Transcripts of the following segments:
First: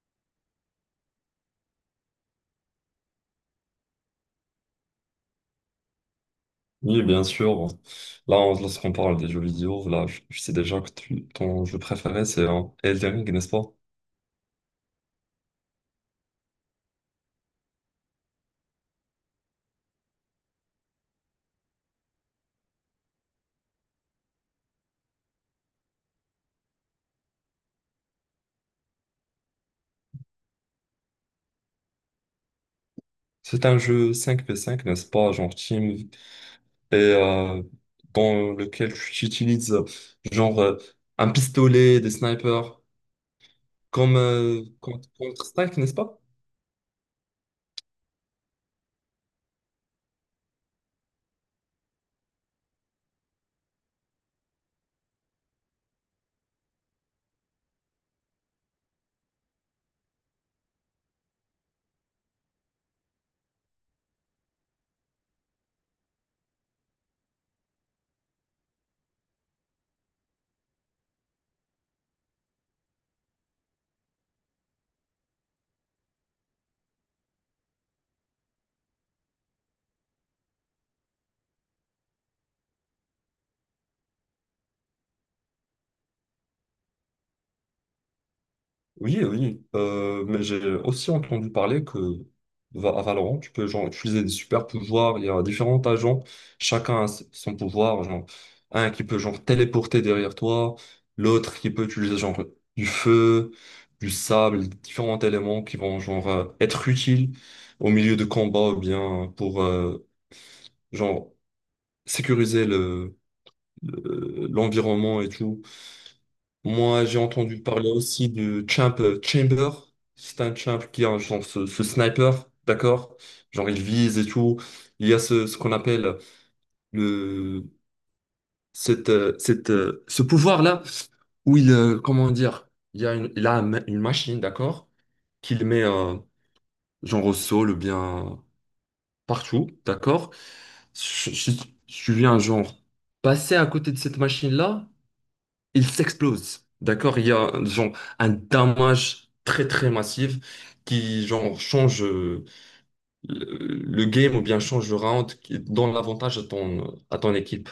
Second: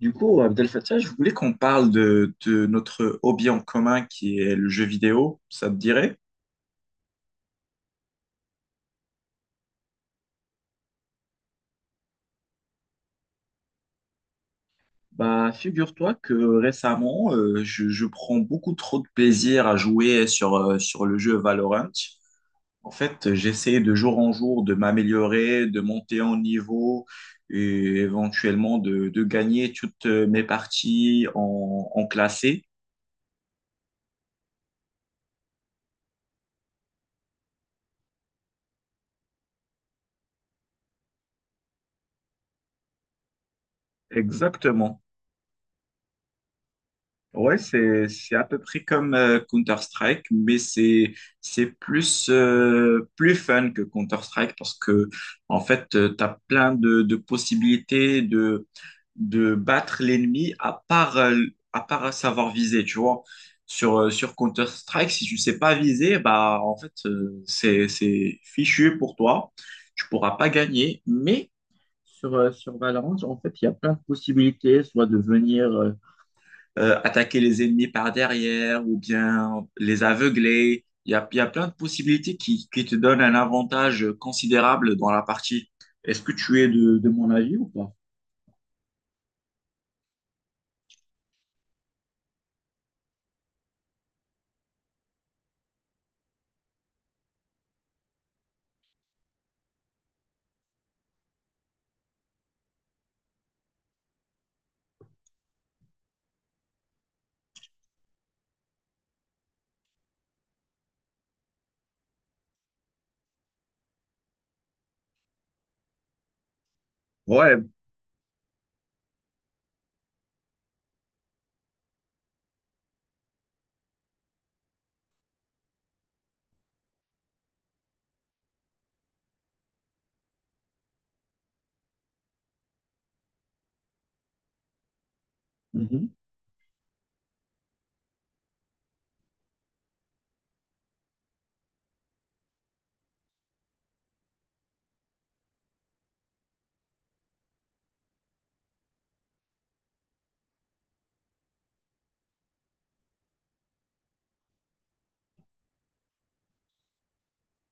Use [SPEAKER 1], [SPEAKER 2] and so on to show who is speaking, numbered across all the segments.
[SPEAKER 1] Du coup, Abdel Fattah, je voulais qu'on parle de notre hobby en commun qui est le jeu vidéo, ça te dirait?
[SPEAKER 2] Oui, bien sûr. Là, lorsqu'on parle des jeux vidéo, là, je sais déjà que ton jeu préféré, c'est Elden Ring, n'est-ce pas?
[SPEAKER 1] Bah, figure-toi que récemment, je prends beaucoup trop de plaisir à jouer sur le jeu Valorant. En fait, j'essaie de jour en jour de m'améliorer, de monter en niveau et éventuellement de gagner toutes mes parties en classé.
[SPEAKER 2] C'est un jeu 5v5, n'est-ce pas, genre team, et dans lequel tu utilises genre un pistolet, des snipers, comme
[SPEAKER 1] Exactement.
[SPEAKER 2] Counter-Strike, n'est-ce pas?
[SPEAKER 1] Ouais, c'est à peu près comme Counter-Strike, mais c'est plus plus fun que Counter-Strike parce que en fait, tu as plein de possibilités de battre l'ennemi à part savoir viser, tu vois. Sur sur Counter-Strike, si tu sais pas viser, bah en fait, c'est fichu pour toi. Tu pourras pas gagner, mais sur, sur Valorant, en fait, il y a plein de possibilités, soit de venir attaquer les ennemis par derrière ou bien les aveugler. Il y a plein de possibilités qui te donnent un avantage considérable dans la partie. Est-ce que tu es de mon avis ou pas?
[SPEAKER 2] Oui, oui, mais j'ai aussi entendu parler que à Valorant, tu peux genre, utiliser des super pouvoirs. Il y a différents agents, chacun a son pouvoir. Genre, un qui peut genre téléporter derrière toi, l'autre qui peut utiliser genre du feu, du sable, différents éléments qui vont genre être utiles au milieu de combats ou bien pour genre sécuriser l'environnement et tout. Moi, j'ai entendu
[SPEAKER 1] Ouais.
[SPEAKER 2] parler aussi de Champ Chamber. C'est un champ qui a genre ce sniper, d'accord? Genre il vise et tout. Il y a ce qu'on appelle le ce pouvoir-là où il comment dire? Il y a une, il a un ma- une machine, d'accord? Qu'il met
[SPEAKER 1] Mhm.
[SPEAKER 2] genre au sol ou bien partout, d'accord? Si si- si tu viens genre passer à côté de cette machine-là, il s'explose. D'accord? Il y a genre un damage très très massif qui genre change le, le game ou bien change le round qui donne l'avantage à ton équipe.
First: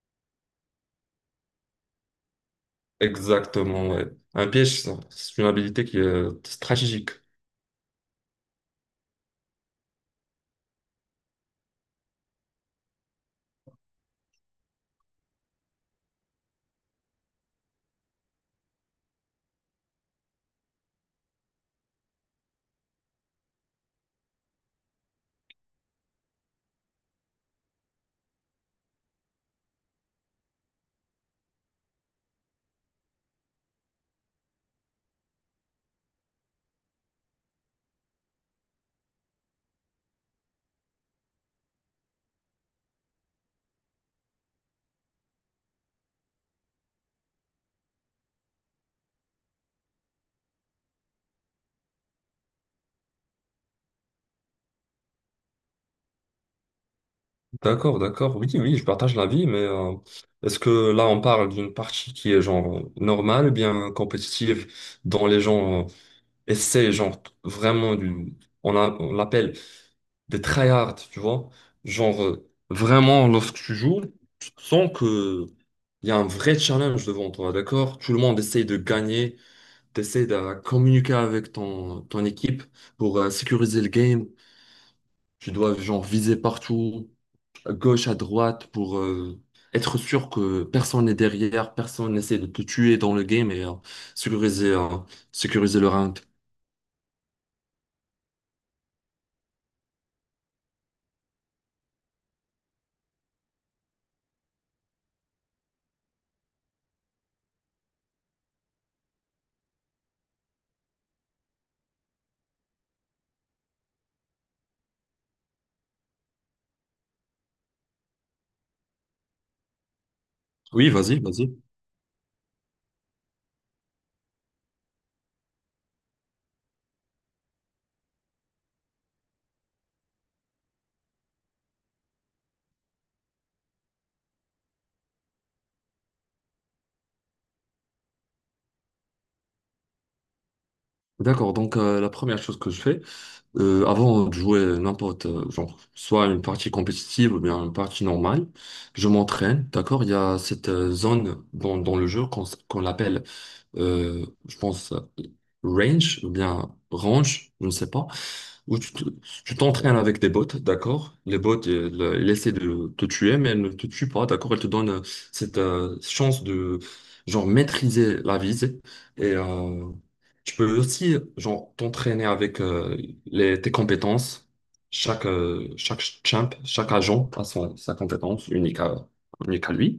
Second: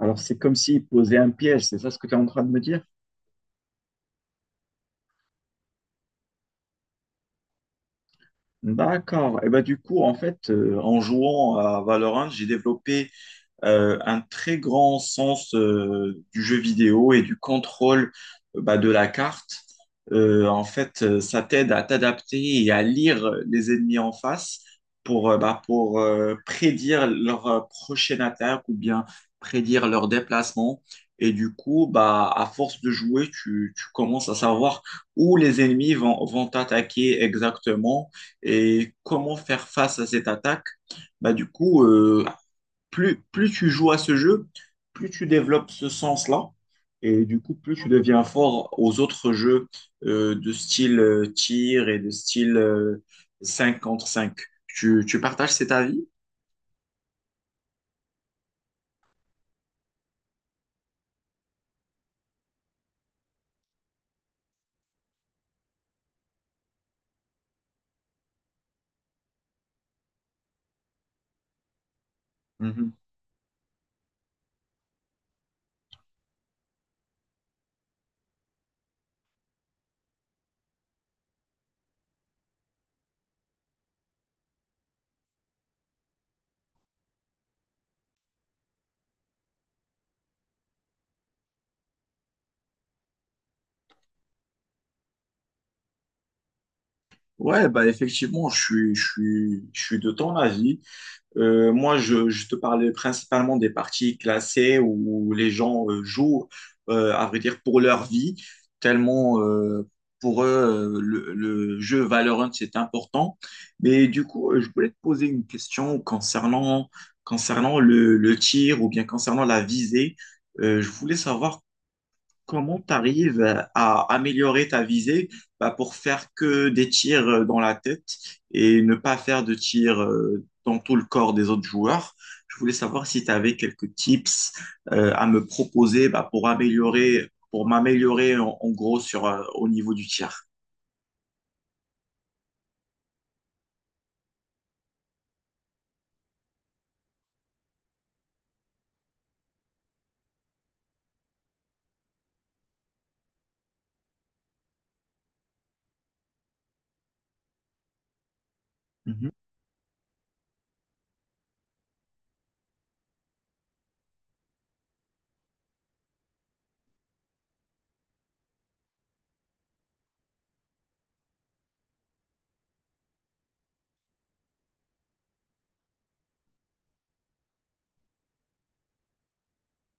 [SPEAKER 1] Alors, c'est comme s'il posait un piège, c'est ça ce que tu es en train de me dire?
[SPEAKER 2] Exactement, ouais. Un piège, ça, c'est une habilité qui est stratégique.
[SPEAKER 1] D'accord. Et ben du coup, en fait, en jouant à Valorant, j'ai développé un très grand sens du jeu vidéo et du contrôle bah, de la carte. En fait, ça t'aide à t'adapter et à lire les ennemis en face pour, bah, pour prédire leur prochaine attaque ou bien prédire leur déplacement. Et du coup, bah, à force de jouer, tu commences à savoir où les ennemis vont t'attaquer exactement et comment faire face à cette attaque. Bah, du coup, plus tu joues à ce jeu, plus tu développes ce sens-là. Et du coup, plus tu deviens fort aux autres jeux de style tir et de style 5 contre cinq. Tu partages cet avis?
[SPEAKER 2] D'accord, d'accord. Oui, oui, je partage l'avis, mais est-ce que là on parle d'une partie qui est genre normale, bien compétitive, dont les gens essaient genre vraiment on l'appelle des tryhards, tu vois. Genre,
[SPEAKER 1] Mhm.
[SPEAKER 2] vraiment, lorsque tu joues, tu sens que il y a un vrai challenge devant toi, d'accord? Tout le monde essaye de gagner, t'essayes de communiquer avec ton équipe pour sécuriser le game. Tu dois, genre, viser partout, à gauche, à droite, pour être sûr que personne n'est derrière, personne n'essaie de te tuer dans le game et sécuriser, euh, sécuriser le round.
[SPEAKER 1] Ouais, bah effectivement, je suis de ton avis. Moi, je te parlais principalement des parties classées où les gens jouent, à vrai dire, pour leur vie, tellement pour eux, le jeu Valorant, c'est important. Mais du coup, je voulais te poser une question concernant le tir ou bien concernant la visée.
[SPEAKER 2] Oui,
[SPEAKER 1] Je voulais
[SPEAKER 2] vas-y, vas-y.
[SPEAKER 1] savoir comment tu arrives à améliorer ta visée bah, pour faire que des tirs dans la tête et ne pas faire de tirs dans tout le corps des autres joueurs? Je voulais savoir si tu avais quelques tips à me proposer bah, pour améliorer, pour m'améliorer en gros sur, au niveau du tir.
[SPEAKER 2] D'accord, donc la première chose que je fais, avant de jouer n'importe, genre, soit une partie compétitive ou bien une partie normale, je m'entraîne, d'accord? Il y a cette zone dans le jeu qu'on qu'on l'appelle, je pense, range ou bien range, je ne sais pas où
[SPEAKER 1] Mhm.
[SPEAKER 2] tu t'entraînes avec des bots, d'accord? Les bots, elles essaient de te tuer, mais elles ne te tuent pas, d'accord? Elles te donnent cette chance de, genre, maîtriser la visée. Et tu peux aussi, genre, t'entraîner avec tes compétences. Chaque champ, chaque agent a sa compétence unique à lui.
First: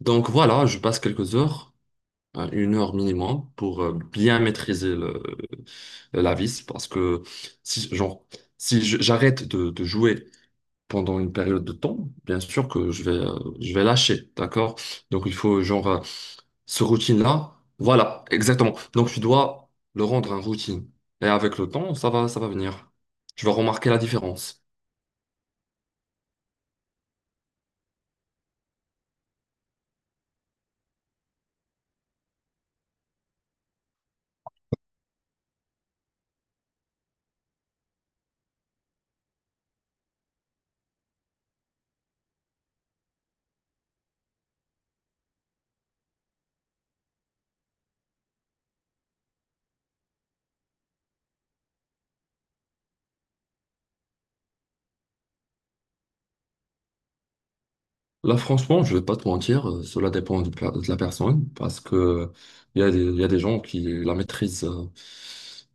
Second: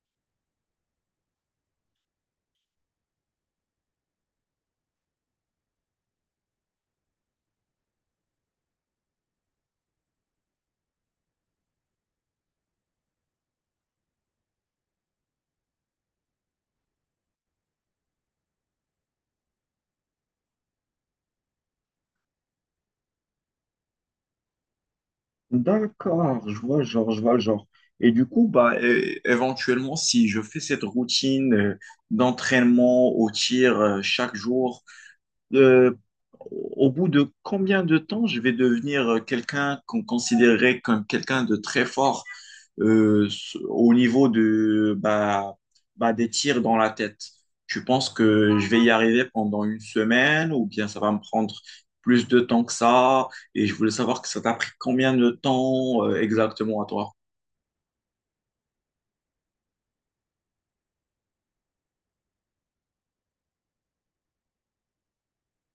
[SPEAKER 2] Donc voilà, je passe quelques heures hein, une heure minimum pour bien maîtriser la vis. Parce que si, genre, si j'arrête de jouer pendant une période de temps, bien sûr que je vais lâcher, d'accord? Donc il faut, genre, ce routine-là, voilà, exactement. Donc tu dois le rendre un routine. Et avec le temps, ça va venir. Tu vas remarquer la différence.
[SPEAKER 1] D'accord, je vois le genre, je vois le genre. Et du coup, bah, éventuellement, si je fais cette routine d'entraînement au tir chaque jour, euh, au bout de combien de temps je vais devenir quelqu'un qu'on considérait comme quelqu'un de très fort euh, au niveau de, bah, bah, des tirs dans la tête? Tu penses que je vais y arriver pendant une semaine ou bien ça va me prendre plus de temps que ça? Et je voulais savoir que ça t'a pris combien de temps exactement à toi?
[SPEAKER 2] Là, franchement, je vais pas te mentir, cela dépend de la personne parce que il y a des gens qui la maîtrisent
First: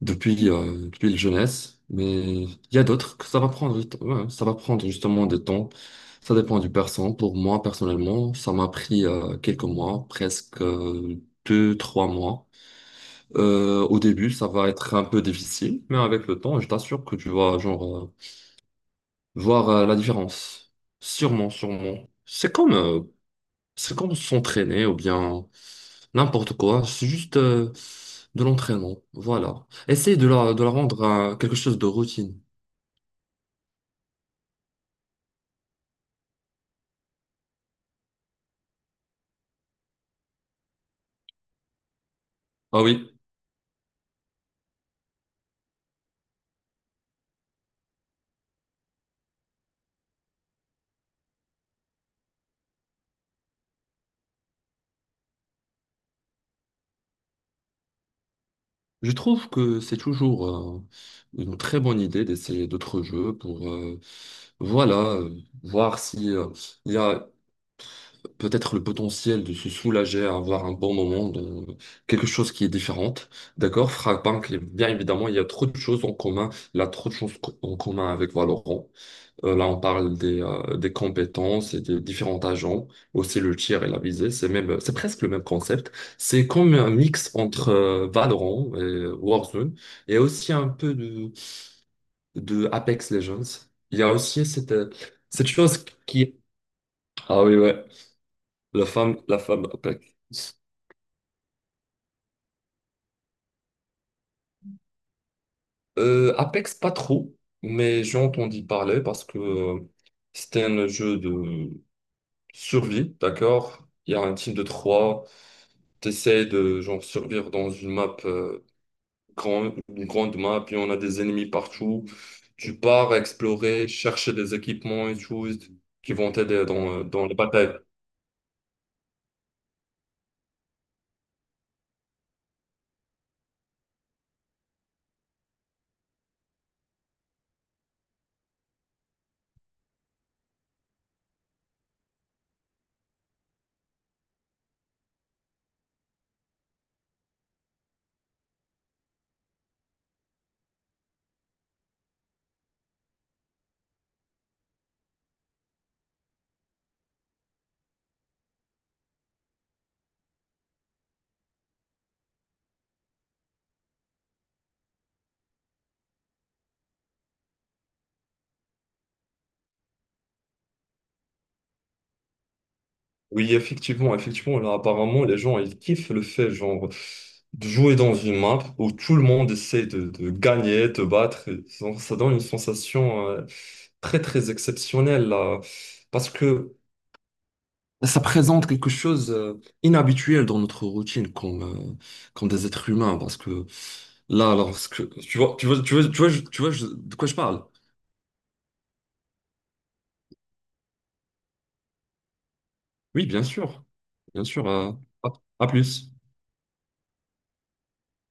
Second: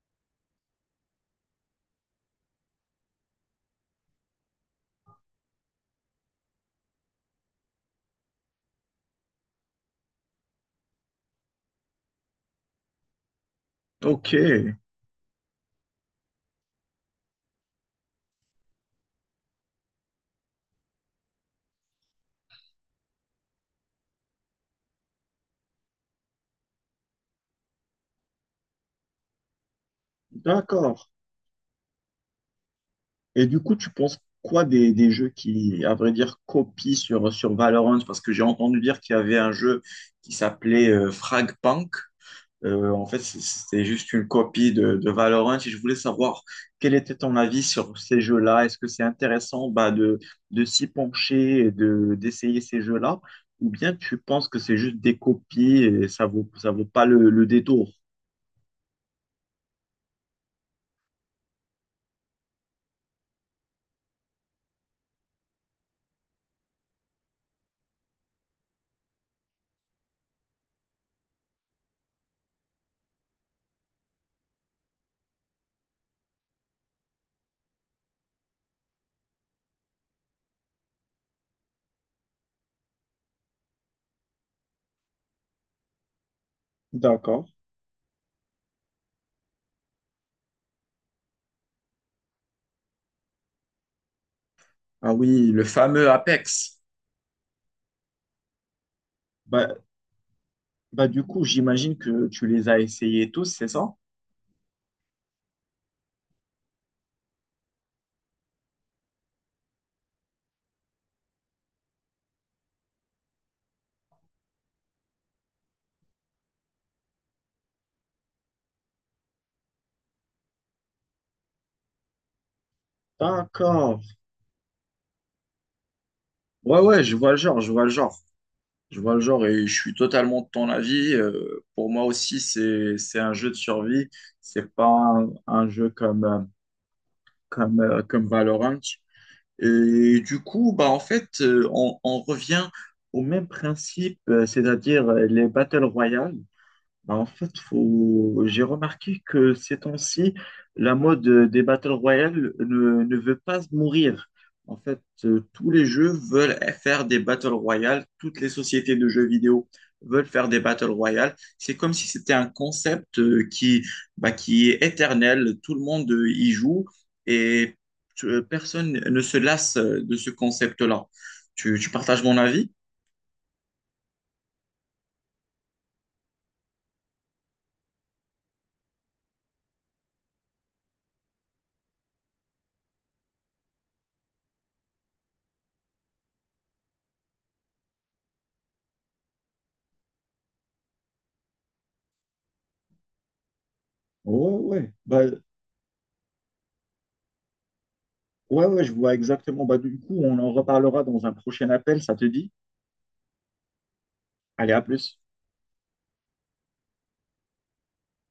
[SPEAKER 2] depuis la jeunesse, mais il y a d'autres que ça va prendre, du temps. Ouais, ça va prendre justement des temps. Ça dépend du personne. Pour moi, personnellement, ça m'a pris quelques mois, presque deux, trois mois. Au
[SPEAKER 1] Ok,
[SPEAKER 2] début, ça va être un peu difficile, mais avec le temps, je t'assure que tu vas genre voir la différence. Sûrement, sûrement. C'est comme s'entraîner ou bien n'importe quoi. C'est juste de l'entraînement. Voilà. Essaye de la rendre
[SPEAKER 1] d'accord.
[SPEAKER 2] à quelque chose de routine.
[SPEAKER 1] Et du coup, tu penses quoi des jeux qui, à vrai dire, copient sur Valorant? Parce que j'ai entendu dire qu'il y avait un jeu qui s'appelait Fragpunk.
[SPEAKER 2] Ah
[SPEAKER 1] En
[SPEAKER 2] oui,
[SPEAKER 1] fait, c'était juste une copie de Valorant. Et je voulais savoir quel était ton avis sur ces jeux-là. Est-ce que c'est intéressant bah, de s'y pencher et de, d'essayer ces jeux-là? Ou bien tu penses que c'est juste des copies et ça vaut pas le détour?
[SPEAKER 2] je trouve que c'est toujours euh, une très bonne idée d'essayer d'autres jeux pour voilà, voir si il y a peut-être le potentiel de se soulager, avoir un bon moment, dans quelque chose qui est différente. D'accord? Frappank, bien évidemment, il y a trop de choses en commun. Il y a trop de choses en commun avec Valorant. Là, on parle des compétences et des différents agents, aussi le tir et la visée. C'est même, c'est presque le même concept. C'est comme un mix
[SPEAKER 1] D'accord.
[SPEAKER 2] entre Valorant et Warzone et aussi un peu de Apex Legends. Il y a aussi cette, euh,
[SPEAKER 1] Ah
[SPEAKER 2] cette
[SPEAKER 1] oui, le
[SPEAKER 2] chose
[SPEAKER 1] fameux
[SPEAKER 2] qui.
[SPEAKER 1] Apex.
[SPEAKER 2] Ah oui, ouais, la femme
[SPEAKER 1] Bah,
[SPEAKER 2] Apex.
[SPEAKER 1] Du coup, j'imagine que tu les as essayés tous, c'est ça?
[SPEAKER 2] Apex, pas trop, mais j'ai entendu parler parce que c'était un jeu de survie, d'accord? Il y a un team de trois. T'essaies de genre survivre dans une map une grande map, puis on a des ennemis partout. Tu pars explorer,
[SPEAKER 1] D'accord.
[SPEAKER 2] chercher des équipements et choses qui vont t'aider
[SPEAKER 1] Ouais,
[SPEAKER 2] dans,
[SPEAKER 1] ouais,
[SPEAKER 2] euh,
[SPEAKER 1] je
[SPEAKER 2] dans
[SPEAKER 1] vois
[SPEAKER 2] les
[SPEAKER 1] le genre, je
[SPEAKER 2] batailles.
[SPEAKER 1] vois le genre. Je vois le genre et je suis totalement de ton avis. Pour moi aussi, c'est un jeu de survie. C'est pas un jeu comme, comme, comme Valorant. Et du coup, bah, en fait, on revient au même principe, c'est-à-dire les Battle Royale. Bah, en fait, faut... j'ai remarqué que ces temps-ci, la mode des Battle Royale ne veut pas mourir. En fait, tous les jeux veulent faire des Battle Royale, toutes les sociétés de jeux vidéo veulent faire des Battle Royale. C'est comme si c'était un concept qui, bah, qui est éternel, tout le monde y joue et personne ne se lasse de ce concept-là. Tu partages mon avis?
[SPEAKER 2] Oui, effectivement, effectivement, là apparemment les gens ils kiffent le fait genre de jouer dans une map où tout le monde essaie de gagner, de battre. Et ça ça donne une sensation très très exceptionnelle là. Parce que ça présente quelque chose inhabituel dans notre routine comme des êtres humains parce que
[SPEAKER 1] Ouais,
[SPEAKER 2] là
[SPEAKER 1] ouais.
[SPEAKER 2] lorsque
[SPEAKER 1] Bah,
[SPEAKER 2] tu vois, de quoi je parle.
[SPEAKER 1] ouais, ouais, je vois exactement. Bah, du coup, on en reparlera dans un prochain appel, ça te dit?
[SPEAKER 2] Oui, bien sûr. Bien sûr
[SPEAKER 1] Allez, à plus.
[SPEAKER 2] à, à plus.